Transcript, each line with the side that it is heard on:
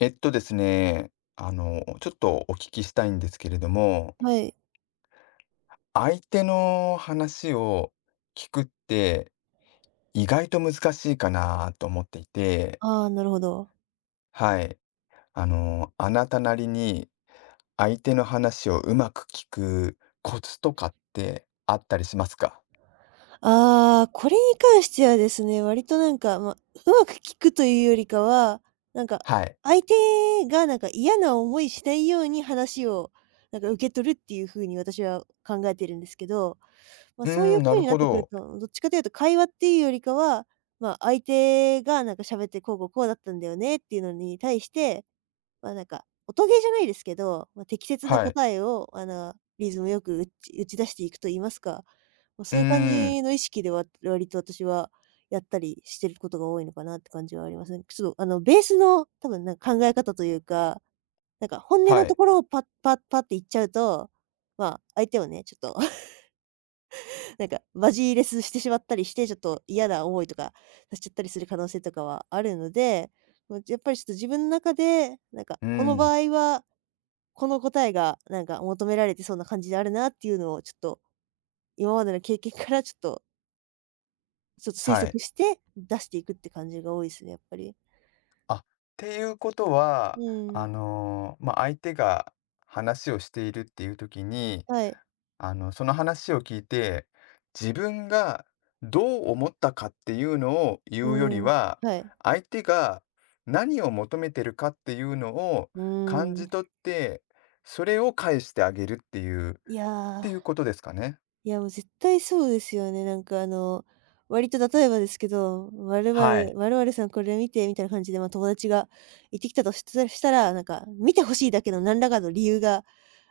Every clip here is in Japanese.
left: えっとですね、ちょっとお聞きしたいんですけれども、
right: はい。
left: 相手の話を聞くって意外と難しいかなと思っていて、
right: ああ、なるほど。
left: はい。あなたなりに相手の話をうまく聞くコツとかってあったりしますか？
right: ああ、これに関してはですね、割とうまく聞くというよりかは、なんか、
left: はい。
right: 相手がなんか嫌な思いしないように話をなんか受け取るっていう風に私は考えてるんですけど、ま、
left: う
right: そうい
left: ー
right: う
left: ん、な
right: 風
left: る
right: になっ
left: ほ
right: てくる
left: ど。
right: と、どっちかというと会話っていうよりかは、ま、相手がなんか喋ってこうこうこうだったんだよねっていうのに対して、ま、なんか、音ゲーじゃないですけど、ま、適切な
left: はい。
right: 答えをリズムよく打ち出していくと言いますか、まあ、
left: う
right: そ
left: ー
right: ういう感
left: ん、
right: じの意識で割と私はやったりしてることが多いのかなって感じはありますね。ちょっとあのベースの多分なんか考え方というか、なんか本音
left: は
right: のと
left: い。
right: ころをパッパッパッって言っちゃうと、まあ、相手をね、ちょっと なんかバジレスしてしまったりして、ちょっと嫌な思いとかさせちゃったりする可能性とかはあるので、もうやっぱりちょっと自分の中で、なんか
left: うー
right: この場
left: ん、
right: 合は、この答えがなんか求められてそうな感じであるなっていうのをちょっと、今までの経験からちょっと推
left: は
right: 測
left: い。
right: して出していくって感じが多いすね、やっぱり。
left: あ、っていうことは、
right: うん。
left: まあ、相手が話をしているっていう時に、
right: はい。
left: その話を聞いて、自分がどう思ったかっていうのを
right: う
left: 言うより
right: ん。
left: は、
right: はい。
left: 相手が何を求めてるかっていうのを
right: う
left: 感
right: ー
left: じ
right: ん。
left: 取って、それを返してあげるっていうっ
right: い
left: て
right: や、
left: いうことですかね。
right: いや、もう絶対そうですよね。なんかあの、割と例えばですけど、「〇
left: は
right: 〇
left: い。
right: 〇〇さんこれ見て」みたいな感じで、ま、友達が言ってきたとしたら、なんか見て欲しいだけの何らかの理由が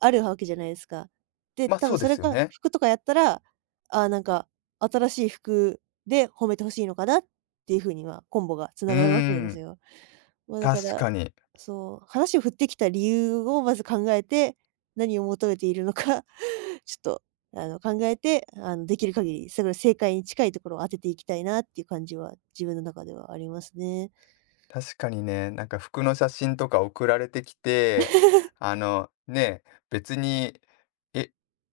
right: あるわけじゃないですか。で、
left: ま、あ
right: 多
left: そ
right: 分
left: うで
right: それ
left: すよ
right: が
left: ね。
right: 服とかやったら、ああ、なんか新しい服で褒めて欲しいのかなっていう風には、コンボが
left: うー
right: 繋がるわけなんです
left: ん、
right: よ。ま、だか
left: 確
right: ら、
left: かに。
right: そう、話を振ってきた理由をまず考えて、何を求めているのか ちょっと、あの、考えて、あの、できる限り、それ正解に近いところを当てていきたいなっていう感じは、自分の中ではありますね。
left: 確かにね、なんか服の写真とか送られてきて、ね、別に、え、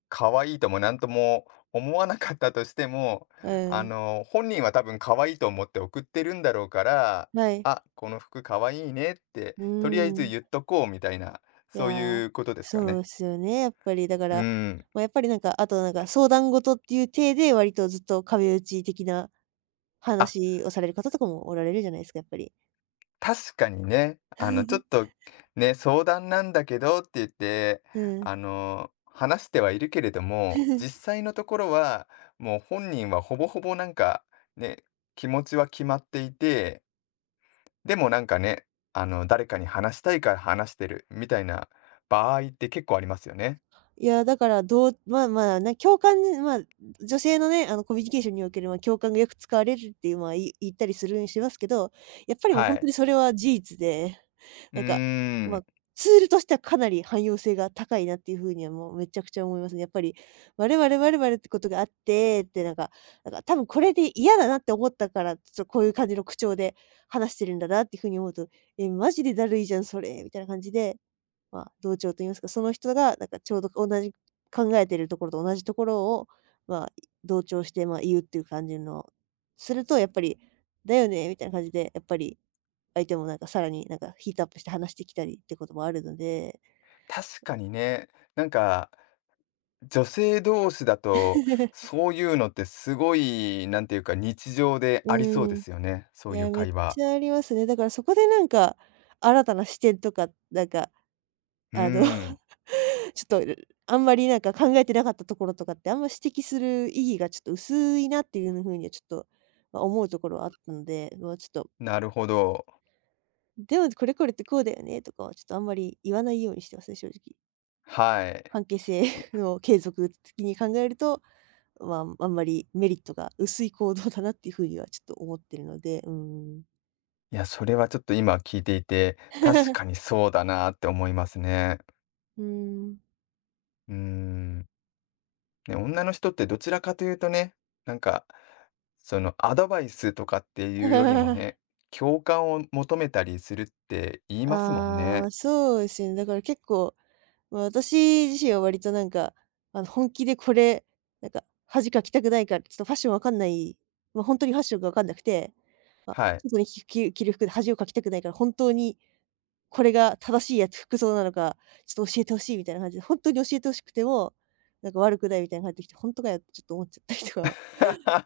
left: 可愛いともなんとも思わなかったとしても、
right: うん。
left: 本人は多分可愛いと思って送ってるんだろうから、
right: はい。
left: あ、この服可愛いねって、
right: う
left: とりあえず
right: ーん。
left: 言っとこうみたいな、
right: いや
left: そう
right: ー、
left: いうことですか
right: そう
left: ね。
right: ですよね、やっぱりだか
left: う
right: ら、
left: ん。
right: まあ、やっぱりなんか、あとなんか相談事っていう体で、割とずっと壁打ち的な
left: あ、
right: 話をされる方とかもおられるじゃないですか、やっぱり。
left: 確かにね、ちょっ とね、相談なんだけどって言って、
right: うん。
left: 話してはいるけれども、実際のところは、もう本人はほぼほぼなんか、ね、気持ちは決まっていて、でもなんかね、誰かに話したいから話してるみたいな場合って結構ありますよね。
right: いや、だから、まあまあ、共感ね、まあ、女性のね、あの、コミュニケーションにおける、まあ、共感がよく使われるっていう、まあ、言ったりするようにしてますけど、やっぱりもう
left: は
right: 本当
left: い。
right: にそれは事実で、
left: う
right: な
left: ー
right: んか、まあ、
left: ん、
right: ツールとしてはかなり汎用性が高いなっていう風にはもうめちゃくちゃ思いますね。やっぱり、「我々我々ってことがあって」って、なんか多分これで嫌だなって思ったから、ちょっとこういう感じの口調で話してるんだなっていう風に思うと、「え、マジでだるいじゃん、それ」みたいな感じでまあ、同調と言いますか、その人がなんかちょうど同じ考えてるところと同じところを、まあ、同調して、まあ、言うっていう感じのするとやっぱり「だよね」みたいな感じで、やっぱり相手もなんかさらになんかヒートアップして話してきたりってこともあるので。
left: 確かにね、なんか女性同士だと、そういうのってすごい、なんていうか、日常であり
right: う
left: そうで
right: ん、い
left: すよね、そういう
right: や、めっ
left: 会話。
right: ちゃありますね。だからそこでなんか、新たな視点とか、なんか
left: うー
right: あの
left: ん、
right: ちょっと、あんまりなんか考えてなかったところとかって、あんま指摘する意義がちょっと薄いなっていう風にはちょっと、ま、思うところはあったので、まあ、ちょっと、
left: なるほど。
right: でもこれこれってこうだよねとかはちょっとあんまり言わないようにしてますね、正直。
left: はい。
right: 関係性
left: いい
right: の継続的に考えると、まあ、あんまりメリットが薄い行動だなっていうふうにはちょっと思ってるので、うーん。
left: や、それはちょっと今聞いていて、確か にそうだなって思いますね。
right: うーん。
left: うーん。ね、女の人ってどちらかというとね、なんか、そのアドバイスとかっていうよりも ね、共感を求めたりするって言いますもん
right: ああ、
left: ね。
right: まそうですよね。だから結構まあ、私自身は割となんか、あの、本気でこれ、なんか、恥かきたくないから、ちょっとファッションわかんない、ま、本当にファッションがわかんなくて、まあ、
left: はい。
right: 外に着る服で恥をかきたくないから、本当にこれが正しい服装なのか、ちょっと教えてほしいみたいな感じで、本当に教えて欲しくても、なんか悪くないみたいな感じで、来て、本当かよってちょっと思っちゃったりとか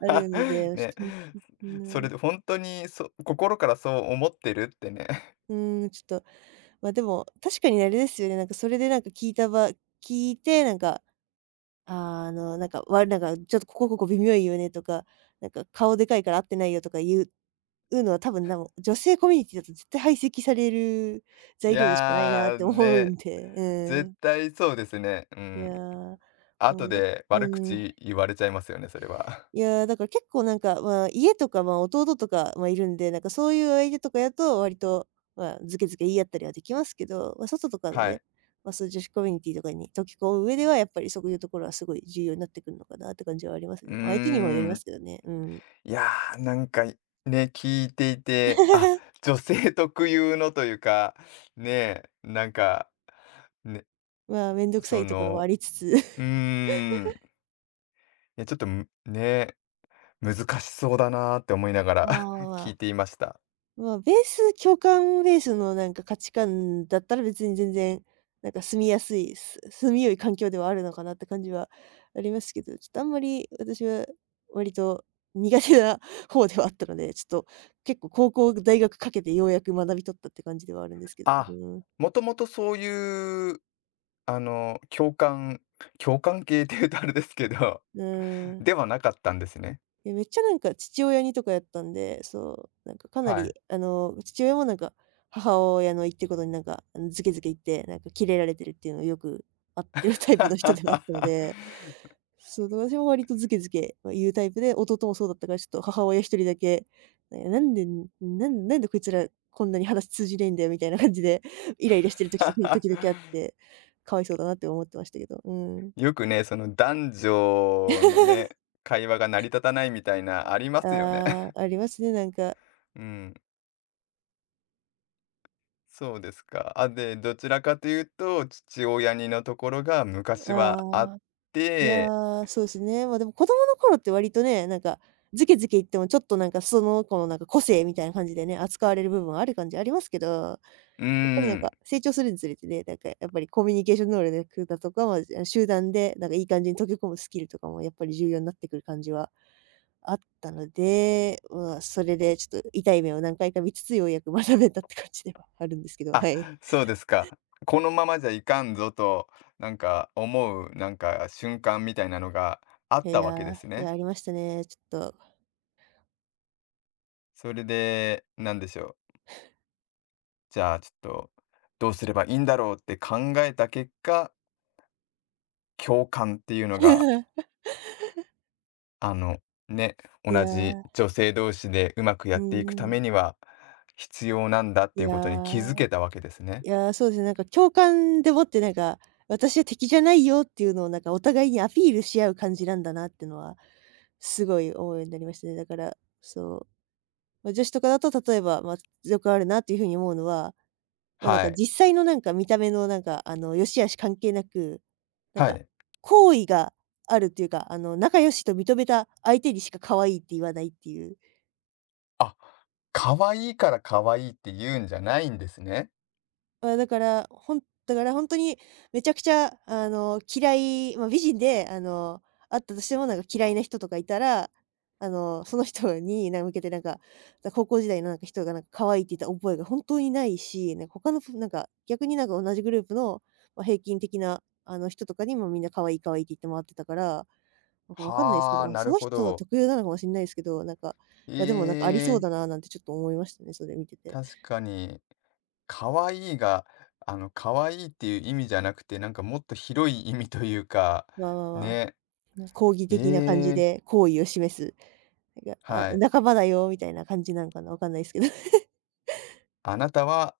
right: あるの で、ち
left: ね、
right: ょっと、ほ
left: それ
right: ん
left: で本当に、心からそう思ってるってね。
right: うん、ちょっと、ま、でも、確かにあれですよね、なんかそれでなんか聞いて、なんかあの、なんか、なんか、ちょっとここ微妙いよねとか、なんか顔でかいから合ってないよとかいう言うのは多分、お女性コミュニティだと絶対排斥される
left: い
right: 材料でしかないなっ
left: や、
right: て思う
left: ね、
right: んで、う
left: 絶
right: ん。
left: 対そうですね。う
right: いや
left: ん。
right: ー、も
left: 後
right: う、
left: で
right: う
left: 悪
right: ん。
left: 口言われちゃいますよね、それは。
right: いやー、だから結構なんか、まあ、家とか、まあ、弟とか、まあ、いるんで、なんかそういう相手とかやと割と、まあ、ズケズケ言い合ったりはできますけど、まあ、外と かの
left: は
right: ね、
left: い。
right: まあ、そういう女子コミュニティとかに溶け込む上では、やっぱりそういうところはすごい重要になってくるのかなって感じはあります
left: う
right: ね。
left: ー
right: まあ、相手にもよります
left: ん。
right: けどね。うん。
left: いやー、なんか、いね、聞いていて、あ、女性特有のというか、ね、ね、
right: まあ、めんどくさ
left: そ
right: いところも
left: の、
right: ありつつ。
left: うー ん、いやちょっと、難しそうだなーって思いなが
right: まあ
left: ら
right: まあ
left: 聞
right: ま
left: いて
right: あ。
left: いました。
right: まあ、ベース共感ベースのなんか価値観だったら別に全然、なんか住みよい環境ではあるのかなって感じはありますけど、ちょっとあんまり私は割と苦手な 方ではあったので、ちょっと結構高校、大学かけてようやく学び取ったって感じではあるんですけど。う
left: あ、
right: ん。
left: もともとそういう、共感 共感系って言うとあれですけど、
right: う ん。
left: ではなかったんですね。
right: いや、めっちゃなんか父親にとかやったんで、そう、なんかかな
left: は
right: り、
left: い。
right: あの、父親もなんか、母親の言ってることになんか、あの、ズケズケ言って、なんかキレられてるっていうのをよくあってる タイプの人ではあったので、そう、だから私も割とズケズケ、ま、言うタイプで、弟もそうだったから、ちょっと母親一人だけ、「なんなんでなんなんでこいつらこんなに話通じねえんだよ」みたいな感じで イライラしてる時とか時々あって、かわいそうだなって思ってましたけど。うん。
left: よくね、その男女のね、会話が成り立たないみたいなありますよね。
right: ああ、ありますね、なんか。
left: うん、そうですか。あ、で、どちらかというと、父親にのところが昔はあ
right: あ
left: っ
right: あ。いや
left: て、
right: ー、そうですね。ま、でも子供の頃って割とね、ズケズケ言ってもちょっとその子の個性みたいな感じでね、扱われる部分はある感じありますけど、や
left: うー
right: っぱり
left: ん。
right: 成長するにつれてね、やっぱりコミュニケーション能力だとか、あの集団でいい感じに溶け込むスキルとかもやっぱり重要になってくる感じはあったので、まあ、それでちょっと痛い目を何回か見つつ、ようやく 学べたって感じではあるんですけど、は
left: あ、
right: い。
left: そうですか。このままじゃいかんぞと、なんか思う、なんか瞬間みたいなのがあ
right: い
left: ったわ
right: や
left: けで
right: ー、
left: す
right: いや、
left: ね。
right: ありましたね、ちょっと。
left: それで、なんでしょう、じゃあちょっと、どうすればいいんだろうって考えた結果、共感っていうのが、あの、ね、
right: い
left: 同
right: や
left: じ
right: ー、
left: 女性同士でうまくや
right: う
left: っていくた
right: んうん。
left: めには必要なんだっ
right: い
left: ていう
right: や
left: ことに気づ
right: ー
left: けたわけですね。
right: いやー、そうですね、共感でもって私は敵じゃないよっていうのをお互いにアピールし合う感じなんだなっていうのは、すごい思うようになりましたね。だから、そう、ま、女子とかだと例えば、まあ、よくあるなっていうふうに思うのは、
left: はい。
right: 実際の見た目のあの、良し悪し関係なく、なん
left: は
right: か
left: い。
right: 好意があるっていうか、あの、仲良しと認めた相手にしか可愛いって言わないっていう。
left: あ、可愛いから可愛いって言うんじゃないんですね。
right: まあ、だから、本当にめちゃくちゃ、まあ、美人で、あの、あったとしても、嫌いな人とかいたら、あの、その人に向けて高校時代の人が可愛いって言った覚えが本当にないし、他の逆に同じグループの、まあ、平均的な、あの、人とかにもみんな可愛い可愛いって言って回ってたから、なんかわかんないですけ
left: は
right: ど、
left: あ、
right: まあ、
left: な
right: そ
left: る
right: の
left: ほ
right: 人
left: ど。
right: 特有なのかもしれないですけど、なんか、
left: え
right: まあ、でもなんかありそう
left: え、
right: だななんてちょっと思いましたね、それ見てて。
left: 確かに。可愛いが、可愛いっていう意味じゃなくて、なんかもっと広い意味というか、
right: まあまあまあ。
left: ね。
right: 抗議的な感じ
left: ええ、
right: で好意を示す、なんか、あ、
left: はい。
right: 仲間だよみたいな感じなのかな、わかんないですけど。
left: あなたは、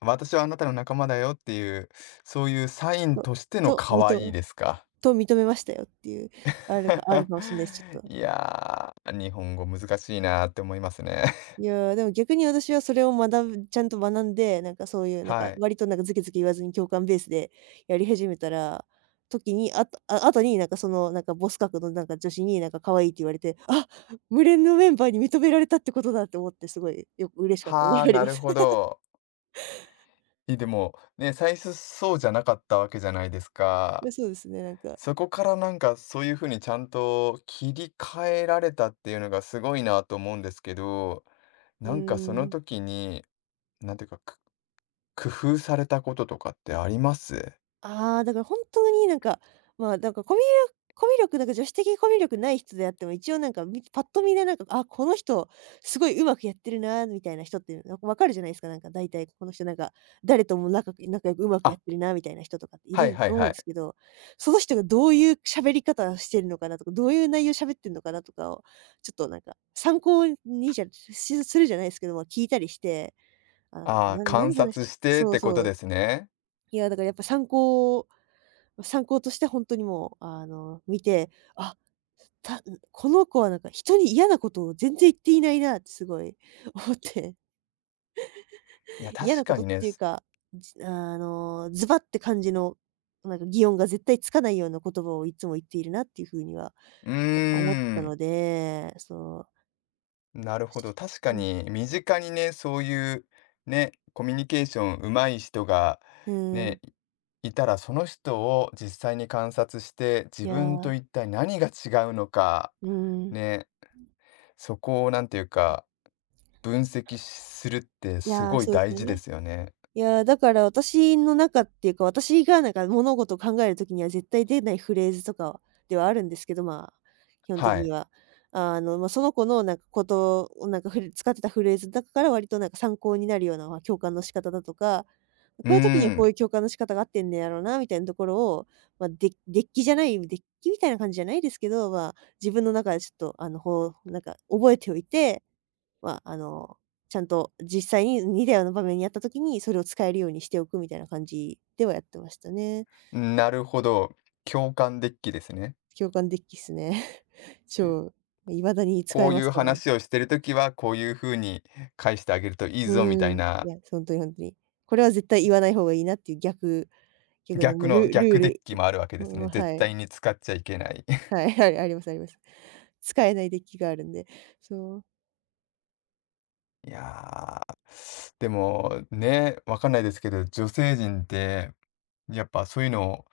left: 私はあなたの仲間だよっていう、そういうサイン
right: と
left: としての
right: と、
left: 可
right: み
left: 愛い
right: と
left: ですか。
right: と認めましたよっていう、あるかもしんないです、ちょっ と。
left: いやー、日本語難しいなーって思いますね。
right: い や、でも逆に私はそれをちゃんと学んで、そういう
left: はい。
right: 割とズケズケ言わずに共感ベースでやり始めたら、時に、あとあ後にそのボス格の女子に可愛いって言われて、あ、無連のメンバーに認められたってことだって思ってすごい嬉しかった覚え
left: はあ、
right: があり
left: な
right: ま
left: る
right: す。
left: ほど。え、でも、ね、最初そうじゃなかったわけじゃないです
right: い
left: か。
right: や、そうですね、なんか、
left: そこからなんかそういう風にちゃんと切り替えられたっていうのがすごいなと思うんですけど、
right: うー
left: なんかその
right: ん。
left: 時に、なんていうか、工夫されたこととかってあります？
right: ああ、だから本当にまあ、コミュ力、女子的コミュ力ない人であっても、一応なんかみパッと見であ、この人すごいうまくやってるなみたいな人って、なんかわかるじゃないですか。なんか大体この人誰とも仲良くうまくや
left: あ、
right: ってるなみたいな人とかってい
left: はい
right: る
left: はい
right: と思う
left: は
right: ん
left: い。
right: ですけど、その人がどういう喋り方してるのかなとか、どういう内容喋ってるのかなとかを、ちょっと参考にじゃしするじゃないですけども、聞いたりして、あ、なんか、
left: ああ、観
right: 何話し
left: 察
right: て
left: してっ
right: そう
left: てこ
right: そ
left: と
right: う。
left: ですね。
right: いや、だからやっぱ参考ま参考として本当にもう、あの、見て、あ、たこの子は人に嫌なことを全然言っていないなってすごい 思って、
left: いや、
right: 嫌
left: 確
right: なこ
left: か
right: とっ
left: にね、
right: ていうか、あの、ズバって感じの、擬音が絶対つかないような言葉をいつも言っているなっていう風にはやっ
left: うー
right: ぱ思ったの
left: ん。
right: で、そう。
left: なるほど。確か
right: うん、
left: に身近にね、そういうね、コミュニケーション上手い人が
right: うん、
left: ね、いたら、その人を実際に観察して、
right: い
left: 自
right: や
left: 分
right: ー、
left: と一体何が違うのか、
right: うん。
left: ね、そこをなんていうか、分析するって
right: い
left: す
right: やー、
left: ごい
right: そうです
left: 大
right: よ
left: 事で
right: ね。
left: すよね。
right: いやー、だから私の中っていうか、私が物事を考えるときには絶対出ないフレーズとかはではあるんですけど、まあ、基本的
left: は
right: に
left: い。
right: は。あの、まあ、その子のことをなんかふ使ってたフレーズだから割と参考になるような、ま、共感の仕方だとか、
left: う
right: こういう時にはこう
left: ー
right: いう共感の仕方があってんねやろうなみたいなところを、まあ、デッキみたいな感じじゃないですけど、まあ、自分の中でちょっとあの、ほうなんか覚えておいてまあ、あの、ちゃんと実際に似たような場面にあった時に、それを使えるようにしておくみたいな感じではやってましたね。
left: ん、なるほど。共感デッキですね。
right: 共感デッキっすね。超、未だに使
left: こ
right: え
left: う
right: ま
left: い
right: す
left: う
right: から。
left: 話をしてるときは、こういうふうに返してあげるといい
right: う
left: ぞみたい
right: ん。い
left: な
right: や、本当に本当に。これは絶対言わない方がいいなっていう逆の
left: 逆
right: ね、
left: の
right: ルルー
left: 逆デッ
right: ル
left: キもあるわけ
right: う
left: ですね。
right: ん
left: 絶
right: は
left: 対
right: い。
left: に使っちゃいけない。
right: はい、ありますあります。使えないデッキがあるんで。そう。
left: いやー、でも、ね、わかんないですけど、女性陣って、やっぱそういうのを、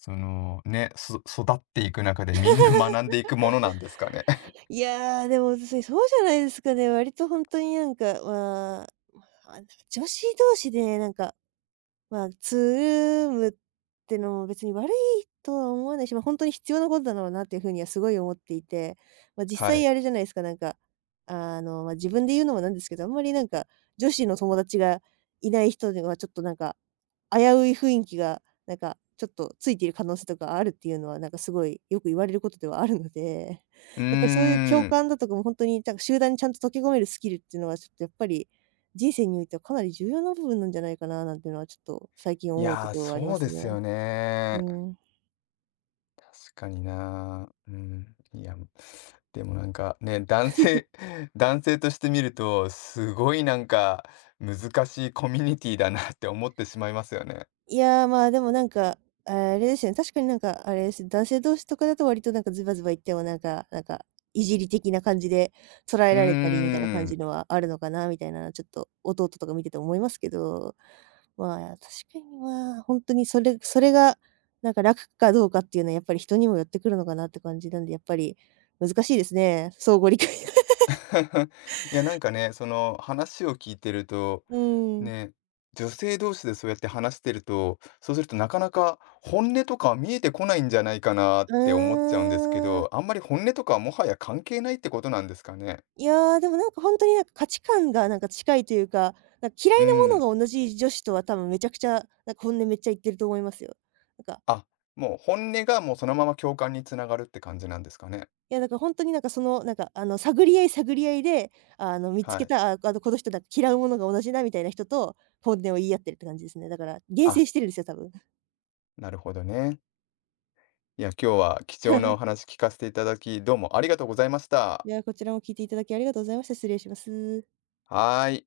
left: その、ね、育っていく中でみんな学んでいくものなんですかね？
right: いやー、でも、そうじゃないですかね。割と本当にまあ、あ、女子同士でまあ、つるむってのも別に悪いとは思わないし、ま、本当に必要なことだろうなっていう風にはすごい思っていて、まあ、実
left: は
right: 際
left: い。
right: あれじゃないですか、なんか、あの、まあ、自分で言うのもなんですけど、あんまり女子の友達がいない人にはちょっと危うい雰囲気が、なんか、ちょっとついている可能性とかあるっていうのは、なんかすごいよく言われることではあるので、
left: うー
right: やっぱりそういう共
left: ん。
right: 感だとかもほんとに、なんか集団にちゃんと溶け込めるスキルっていうのは、ちょっとやっぱり、人生においてはかなり重要な部分なんじゃないかななんてのは、ちょっと最近
left: い
right: 思うと
left: やー、
right: ころはありま
left: そう
right: す
left: です
right: ね。
left: よ
right: う
left: ね。
right: ーん。
left: 確かにな。うん。いや、でもなんかね、男性 男性として見ると、すごいなんか難しいコミュニティだなって思ってしまいますよね。
right: いやー、まあ、でもなんか、あれですよね、確かになんか、あれです、男性同士とかだと割とズバズバ言ってもなんか、いじり的な感じで捉え
left: うー
right: られたりみたいな感じ
left: ん。
right: のはあるのかなみたいな、ちょっと弟とか見てて思いますけど、まあ、確かにまあ、本当にそれが楽かどうかっていうのはやっぱり人にもよってくるのかなって感じなんで、やっぱり難しいですね、相互理解が。
left: いや、なんかね、その話を聞いてると、
right: うん。
left: ね、女性同士でそうやって話してると、そうするとなかなか本音とかは見えてこないんじゃないかなっ
right: う
left: て思っちゃうんですけ
right: ーん。
left: ど、あんまり本音とかはもはや関係ないってことなんですかね。
right: いやー、でもなんか本当に価値観が近いというか、なんか嫌
left: う
right: いな
left: ん。
right: ものが同じ女子とは多分めちゃくちゃ、なんか本音めっちゃ言ってると思いますよ。なんか、
left: あ、もう本音がもうそのまま共感につながるって感じなんですかね。
right: いやだからなんかその、なんかあの、探り合いで、あの、見つ
left: は
right: け
left: い。
right: た、あ、あの、この人なんか嫌うものが同じだみたいな人と本音を言い合ってるって感じですね。だから、厳
left: あ、
right: 選してるんですよ、多分。
left: なるほどね。いや、今日は貴重なお話聞かせていただき、どうもありがとうございまし
right: い
left: た。
right: や、こちらも聞いていただきありがとうございました。失礼します。
left: はーい。